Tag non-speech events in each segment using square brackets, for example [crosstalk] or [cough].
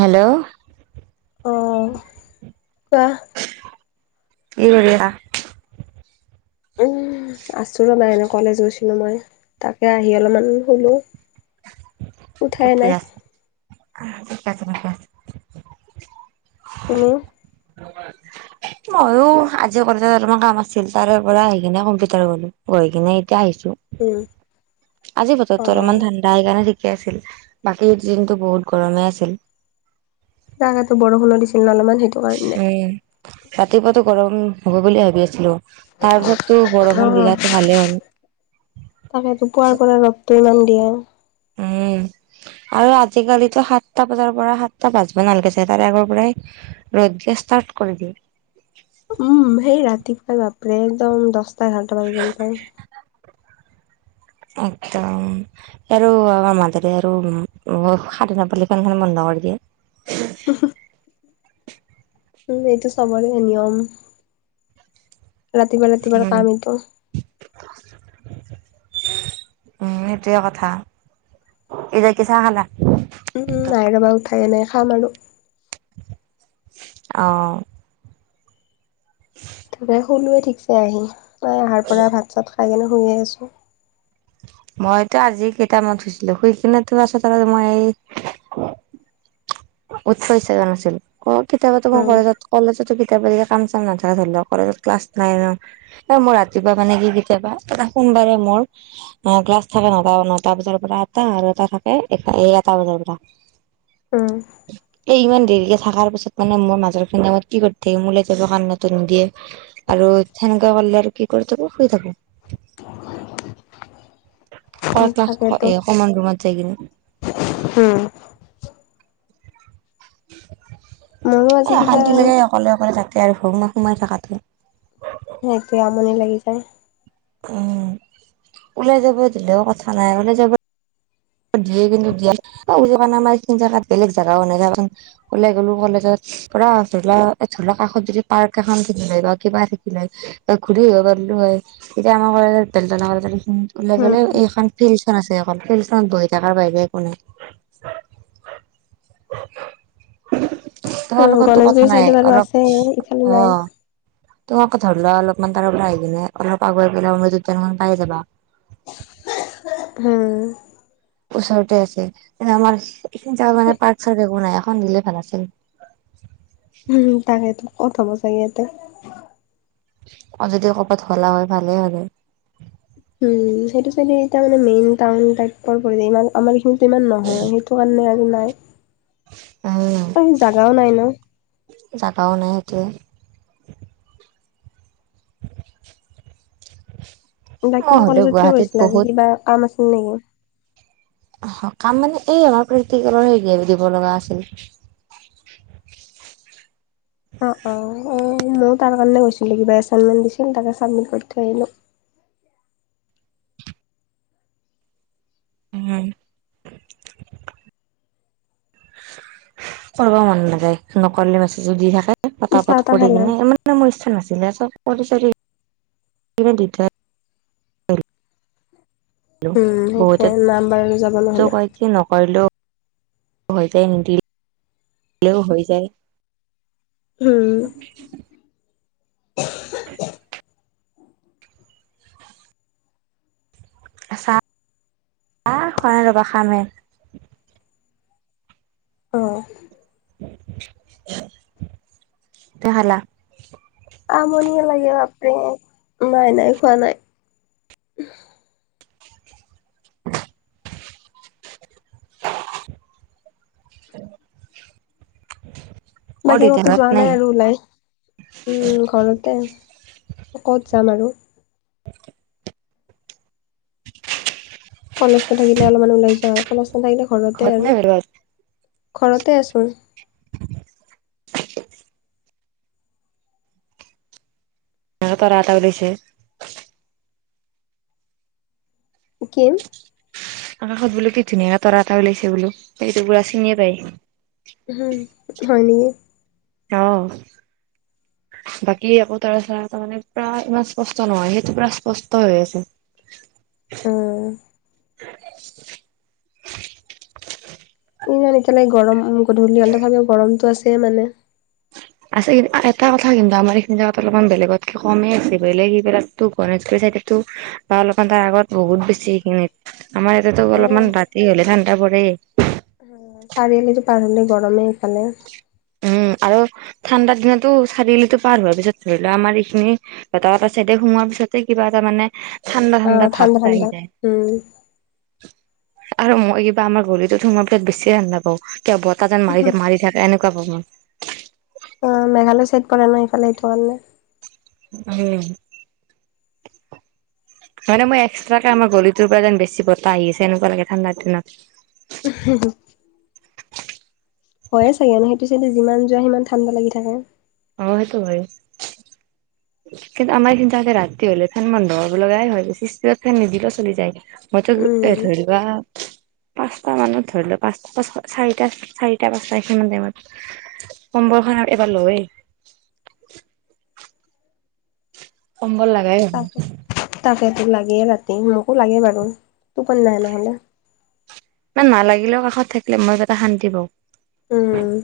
Hello. অঁ, কোৱা। কি কৰি আছা? উম, আছো ৰবা এনে কলেজ গৈছিলো মই, তাকে আহি অলপমান শুলো। উঠাই নাই। ছে [unintelligible] তুমি অ [unintelligible] ময়ো আজি কলেজত অলপমান কাম আছিল, তাৰে পৰা আহি কিনে কম্পিউটাৰ গ'লো, গৈ কিনে এতিয়া আহিছো, উম আজি অ বতৰটো অলপমান ঠাণ্ডা, সেইকাৰণে ঠিকে আছিল, বাকী দিনটো বহুত গৰমে আছিল। তাকেটো বৰষুণ দিছিল ন' অলপমান সেইটো কাৰণে। উম। ৰাতিপুৱাতো গৰম হ'ব বুলি ভাবি আছিলো, তাৰ পিছততো বৰষুণ দিলাটো ভালেই হ'ল। তাকেটো পুৱাৰ পৰা ৰ'দটো ইমান দিয়ে। উম। আৰু আজিকালিতো সাতটা বজাৰ পৰা, সাতটা বাজব এ নালাগে চাগে তাৰে আগৰ পৰাই ৰ'দ দিয়া ষ্টা ষ্টাৰ্ট কৰি দিয়ে। উম, সেই ৰাতিপুৱাই বাপৰে একদম দহটা এঘাৰটা বাজা যেন পায়। এক্দম আৰু আমাৰ মাজৰে আৰু সাধনা পালিখন খ বন্ধ [unintelligible] পগে [unintelligible] [unintelligible] উম, এইটো সবৰে নিয়ম। ৰাতিপুৱা ৰাতিপুৱাৰ উম কাম এইটো। উম, এইটোৱে কথা, এতিয়া কি চাহ খালা? উম নাই কাৰোবাৰ উঠাইে নাই খাম আৰু অঁ। তে শুলোৱে ঠিকছে, তই আহাৰ পৰা ভাত চাত খাই কিনে শুইয়ে আছো। মইতো আজি কেইটামানত শুইছিলো, শুই কিনে তো পাছত মই [unintelligible] উঠিব ইচ্ছা যোৱা নাছিল, অ' কেতিয়াবাটো মই উম কলেজত কলেজো কেতিয়াবা যদি কাম চাম নাথাকে ধৰি লওক কলেজত ক্লাছ নাই ন' এ, মই ৰাতিপুৱা মানে কি কেতিয়াবা এ সোমবাৰে মোৰ অ'ক্লাছ থাকে নটা নটা বজাৰ পৰা আঠটাত আৰু এটা থাকে এটা বজাৰ পৰা। [unintelligible] উম। ইমান দেৰিকে থাকাৰ পিছত মানে মোৰ মাজৰ খিনি সময়ত কি কৰি থাকিম উলাই যাব কাৰণে টো নিদিয়ে আৰু থেন গা বালল আৰু কি কৰি থাব শুই থাব [inaudible] ক ক্লাছ তাকেতো এ কমান ৰুমত যাই কিনে হম মোৰো আজি কিবা অশান্তি লকে অকলে অকলে তাকে আৰু ভ মা উমৰ থকাাট স ত আমনি লাগি যায় উম ওলাই যাব দিলেও কথা নাই ওলাই যাব দিয়ে কিন্তু দিয় আমাৰ এই জোত বেলেগ জেগাও নাইখন ওলাই গ'লো কলেজত পুৰা ধৰি লোৱা ধৰি লক কাষত যদি পাৰ্ক এখন কিনি লয় বা কিবা থাকিলে বা ঘূৰি আহ প তেতিয়া আমাৰ কলে বেল ওল গ'লে উম এইখন ফিল্খন আছে সখন ফিলড ত বহি থাককাৰ পাই যায় কো নাই তোহমাৰ লগতো কথা গণেশগুৰি নাই চাইডত আৰু অলপ আছে ইফালে অ নাই। তোম আকৌ ধৰি লোৱা অলপমান তাৰ পৰা আহি কিনে অলপ আগুৱাই পেলাই অমৃত উদ্যানখন পাইে যাবা হম ওচৰতে আছে আমাৰ এইিন মানে পাৰ্ক চাৰক একো নাই এখন দিলে ভাল আছিল উম তাকেইেতো কত হ'ব চাগে ইয়াতে অ যদি কৰবাত হলা হয় ভালেই হয় উম সেইটো চ মানে মেইন টান টাইপৰ ইমান আমাৰ এইখিনিতো ইমান নহয় সেইটো কাৰণে মনে আৰু নাই উম আৰু জাগাও নাই ন জাগাও নাই এতিয়ে [inaudible] হয় বাকী হ'লেও কলেজত কিয় গুৱাহাটীত গৈছিল আজি বহুত কিবা কাম আছিল নেকি স কাম মানে এই আমাৰ প্ৰেক্টিকেলৰ হেৰি দিব লগা আছিল [inaudible] অ অ অ ময়ো তাৰ কাৰণে গৈছিলো কিবা এচাইনমেণ্ট দিছিল তাকে চাবমিট কৰি থৈ আহিলোঁ হয় উম কৰিব মন নাযায় নকলে মাছদি থাকে কত চাহ পাত তাহ কৰি খালা কিনে ইমানে মোৰ ইচ্ছা নাছিলে চব অ দে চাৰিট উম সেইটোৱে বহুতে নাম্বাৰ যাব নহ'লে ক কি নকৰিলো হৈ যায় নিদিলেও হৈ যায় উম চাহ শ ৰবা খামেৰ অ দেহলা আমনিয়ে লাগে বাপে নাই নাই খোৱা নাই [inaudible] [inaudible] অ বাকী দেউতা কতো ঘৰত যোৱা নাই আৰু ওলাই উম ঘৰতে ক'ত যাম আৰু [inaudible] কলেজ নাথাকিলে অলপমান ওলাই যা আৰু কলেজ নাথাকিলে ঘৰতে ঘৰত আৰু নাই বেলেগত ঘৰতে আছো এ ত ৰা তক দেছে কিম আকাশত বোলো কি ধুনীয়াকে তৰা এটা লাইছে বোলো সেইটো পুৰা চিনিয় পায় হম হয় নেকি। আহ। বাকী একো তাৰ চ তাৰ মানে পৰা ইমান স্পষ্ট নহয় সেইটো পুৰা স্পষ্ট হৈ আছে। ওম। ইমান একতিলগে গৰম গধূলি তথাপিও গৰমতটো আছেই মানে। আছে কিন্তু এটা কথা কিন্তু আমাৰ এইখিনি অলপমান বেলেগতকে কমেই আছে বলেগ স ত বা অলপমান তাৰ আগত বহুত বেছি সেখিনিত আমাৰ ইয়াতেতো অলপমান ৰাতি হলে ঠাণ্ডা বৰ ৰে। চাৰিআলি যে পাৰ হ'লে গৰমে এইফালে। উম আৰু ঠাণ্ডাৰ দিনতো চাৰিআলিতো পাৰ হোৱাৰ পিছত ধৰি লোৱা আমাৰ এইখিনি এটা এটা চাইডে সোমোৱাৰ পিছতে কিবা মানে ঠাণ্ডা অ ঠাণ্ডা ভাৱ এ আহি ঠাণ্ডা যায়। উম আৰু মই কিবা আমাৰ গলিতো সোমাৱাৰ পিত বেছিয়ে ঠাণ্ডা পাও কিয় বতাহাজান মাৰি মাৰি থাকে এনে কাপ ম [inaudible] অ মেঘালয় চাইদ প ন ইফালে এইটো ন [unintelligible] উম,। [inaudible] মানে মই এক্সট্ৰাকে আমাৰ গলিটোৰ পৰা যেন বেছি বতাহ আহি আছে এনেকুৱা লাগে ঠাণ্ডাৰ দিনত। উহুহু। হয়য়ে চাগোন সেইটো চাইদে যিমান যোৱা সিমান ঠাণ্ডা লাগি থাকে। অ' সেইটো হয়। কিন্তু আমাৰ এইন্ত আগে ৰাতি হলে ফেন বন্ধ হ'ব লগাই হয় বেছিত ফেন নিদিলে চলি যায়। মতে উম এ ধৰিবা [inaudible] পাঁচ মানত ধৰিলোৱা পাচ- পাচ চাৰি- চাৰিটা পাচটা এই খিনিমান টাইমত এবাৰ লয়েই [inaudible] কম্বল লগাই হ লাগেই ৰাতি মোকো লাগেই বাৰু টোপনি নাই নহ'লে। মানে নালাগিলেও কাষত থাকিলে মই এটা শান্তি পওঁ। উম,।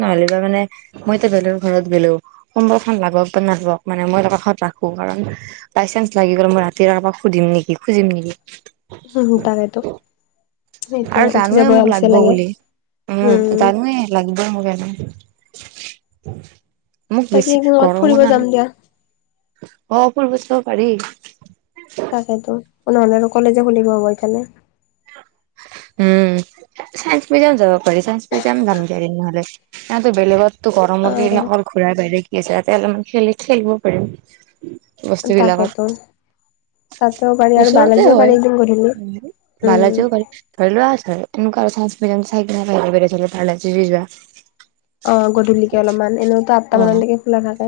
নহলেবা মানে মই এতিয়া বেলেগৰ ঘৰত গ'লো কিম্বলখন লাগক বা নালাওক মানে মই কাষত ৰাখো কাৰণ বাই চানস লাগি গল মই ৰাতি কাৰবাক সুধিম নেকি খুজিম নেকি। তাকেতো এতিয়া আৰু উঠি জানোৱে যাব মোক আলচিয়া লাগব লাগে বুলি উম জানোৱে লাগিব মোক মোক বাকী বেছি এদিন ক'ৰবাত গৰমো ফুৰিব যাম দিয়া নালাগ অ' পব পাৰি। তাকেেতো ননেহলে আৰু কলেজে খুলিব হ'ব এফালে। উম চাইন্স মিউজিয়াম যাব পাৰি চায়স মিউজিয়াম যামগ নহ'লে সিহতো বেলেগত তো গৰমত অ দ অকল ঘূৰাই বাহৰে কি আছে তেতি অললে মমান খেলি খেলিব পাৰিম। বস্তু বিলাকত তাকেটো। তাতেও পাৰি আৰু ওচৰতে বালাজীও হয়। পাৰি একদিন ঘূৰিলো বালাজীও উম। পাৰি ধৰি লোৱা এনেকুৱা আৰু চাই চাই কি যোৱা [unintelligible] অ' গধূলিকে অলপমান এনেওতো আঠটা অ'। মানলৈকে খোলা থাকে।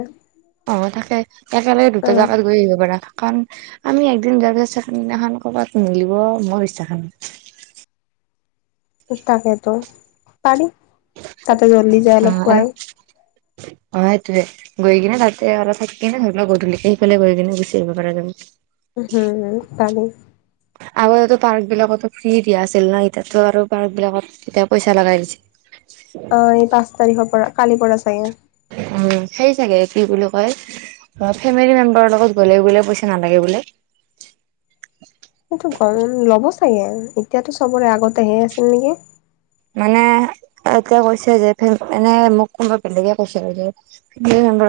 অ' তাকে একেলগে অ দুটা জেগাত গৈ আহিব পাৰা কাৰণ আমি একদিন যোৱাৰ পিছত চেকেনদদিনাখন কৰ'বাত মিলিব মই বিশ্বাস নাই। তাকেতো পাৰি তাতে জল্লি যায় অ অলপ আৰু পোৱাই অ' সেইটোয়ে গৈ কিনে তাতে অলপ থাকি কিনে ধৰি লওক গধূলি সেইফালে গৈ কিনে গুচি আহব পৰা যাব। হম পাৰি আগতে পাৰ্ক বিলাকতো ফ্ৰী দিয়া আছিল না এতিতো আৰু পাৰ্ক বিলাকত এতিয়া পইচা লগাই হৈছে। অ' এই পাঁচ তাৰিখৰ পৰা কালিৰ পৰা চাগে। উম, সেই চাগে কি বুলি কয় অ, ফেমিলি মেম্বাৰৰ লগত গ'লে বোলে পইচা নালাগে বোলে। সেইটো গম ল'ব চাগে এতিয়াতো চবৰে আগতে লৈ আছিল নেকি। মানে এতিয়া কৈছে যে এনে মোক কোনোবা বেলেগে কৈছিল যে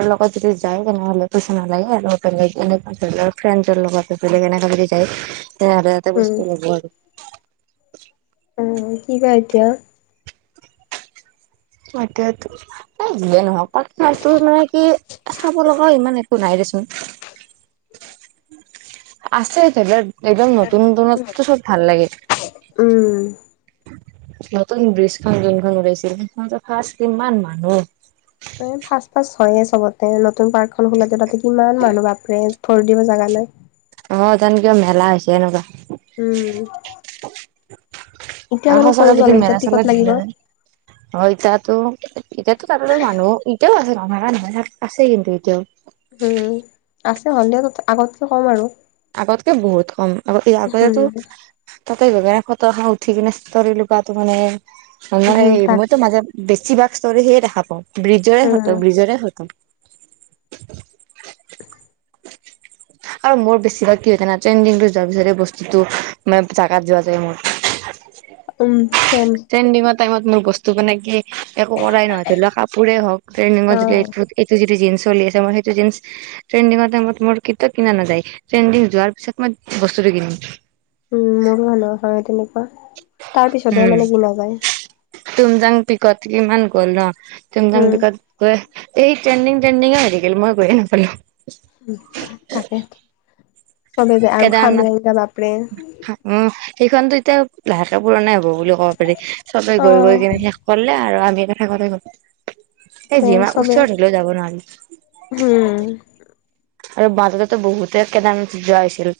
লগত যদি যায় তেনেহলে পইচা নালাগে আৰু ফ্ৰে লগত আছিলে কেনে তেলে এটা উম বস্তু ল'ব আৰু। উম, কি বা এতিয়া? এতিয়ো দিয়ে নহক পটো মানে কি চাব লগাও ইমান শো নাই দেচোন আছে ধৰিবাৰ একদম নতুন, নতুনত্ব চব ভাল লাগে। উম নতুন ব্ৰিজখন যোনখন লাইছিল সখন ফাৰ্ষ কিমান মানুহ হয়য়ে চবতে নতুন পাৰ্কখনন খোলা য তাতে কিমান মানুহ বাপৰে ধৰি দিব জোগালৈ। অ, তন কিয় মেলা হৈছে এনেকুৱা? উম। এতিয়া বাৰু আৰু সচাকৈ কৰিব যদিন এতিয়া মেৰা টিকট চলা লাগিব দ হয়তাতো এতিয়াাতো তাত মানুহ এতিয়াও আছে না নহয় তাত আছে কিন্তু এতিয়াও উম, আছে হ'লে আগতকে ক'ম আৰু আগতকে বহুত কম আগ এই আগতে উম তাতেই ব ফত খা উঠি কিনেৰি লগটো মানে হম, সেই তাক মইতো মাজে বেছিভাগ ষ্টোৰী সিয়ে দেখা পাওঁ ব্ৰিজৰে সত, উম ব্ৰিজৰে হতম। আৰু মোৰ বেছি কিবা কি ন ট্ৰেণ্ডিংটো যোৱাৰ পিছতে বস্তুতটো মানে জাগাত যোৱা যায় মোৰ উম। চেম ট্ৰেণ্ডিঙাট টাইমত মোৰ বস্তু বনাই কি একো কৰাই নহয় ধৰি লও কাপোৰে হওক ট্ৰেণ্ডিঙ অ এইটো যিটো জিন মোৰ কেতিয়াও কিনা কি নম উম, মোৰো মানুহ হয়। তেনেকুৱা তাৰ পিছতহে উম মানে কিনা যায়। তুমজাং পিকত কিমান গ'ল ন, তম যং উম পকত গৈ এই ট্ৰেণ্ডিং, ট্ৰেণ্ডিঙে হৈ থ, গিল মই গৈয়ে নাপালো। তাকে। চবে যায় আৰু খামৰেংগা বাপৰে কেদাৰনাথ উ সেইখনতো এতিয়া লাহেকে পুৰণাই হ'ব বুলি ক'ব পাৰি চবে গৈ, অ গৈ কিনে শেষ কৰিলে আৰু। সনেকে থাকোঁতে ম এই টোৱে যিমাৰ চবে ওচৰত হলেও যাব উম নোৱাৰি। আৰু বাজতেতো বহুতে কেদামচৰ আছিল।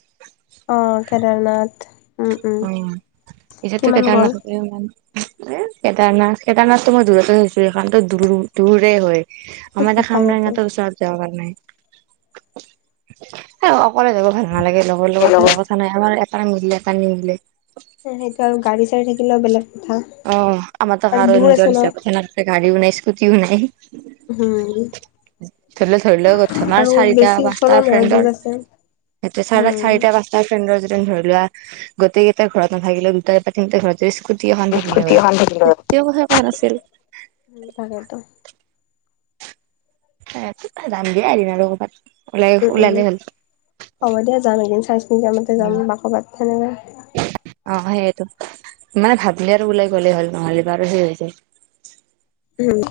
অ, কেদাৰনাথ। উম উম উ, এতিতো কিমান গ'ল কেডাৰনাথ [unintelligible] এ, কেদাৰনাথ, কেদাৰনাথটো মই দূৰতে থৈছো সেইখনতো দ-দূৰে হয়। আমাৰ এ, তাকেতো খামৰেঙাটোৰ ওচৰত যাব কাৰ নাই [inaudible] কলে থ ভাল নালাগে লগৰ, লগত ধ কথা নাই। আমাৰ এটা মিলে, এটা নিমিলে। সেইটো আৰু গাড়ী, চাডী থাকিলেও বেলেগ। কথা অ, আমাৰো আৰু কাৰ দূৰ আছে নিজৰ হিচাপ কথা নছে গাড়ীও নাই, স্কুটিও নাই। হম। ধৰিলে, ধৰি লও গথম আৰু চাৰিটা, ওচৰো পাঁচটা নহয় দূৰ ফ্ৰেণ্ডৰ আছে সেইটোয়া চাৰা উম চাৰিটা, পচটা ফ্ৰেড্ৰ যেতিয়া ধৰিলোৱা আৰু। গোটেইটা ঘৰত নাথাকিলে দুটাই বা তিনিটা ঘৰততে স্কুটি এখ স্কুটি এখন [unintelligible] থাকিলে হ'ল এতিয়াও কথা ভাল আছিল। উম তাকেতো এ, যাম দিয়ে আহম আৰু ক'ৰবাত। ওলাই উম, উম, ওলালে হ'ল। হ'ব দিয়া যাম এদিন চাই, চিনিতিমতে যাম উম, মাকবাত তেনেকুৱা। অ, সেইয়টো মানে ভাবিল আৰু ওলাই গ'লেই হ'ল নহ'লে বাৰ সেই হৈ যায়।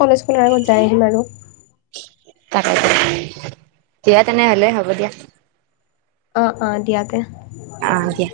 কলেজ খুলৰ আগত যাই আহিম আৰু। তাক দিয়া তেনেহলে হ'ব দিয়া। অ', অ' দিয়া। অ' দিয়া।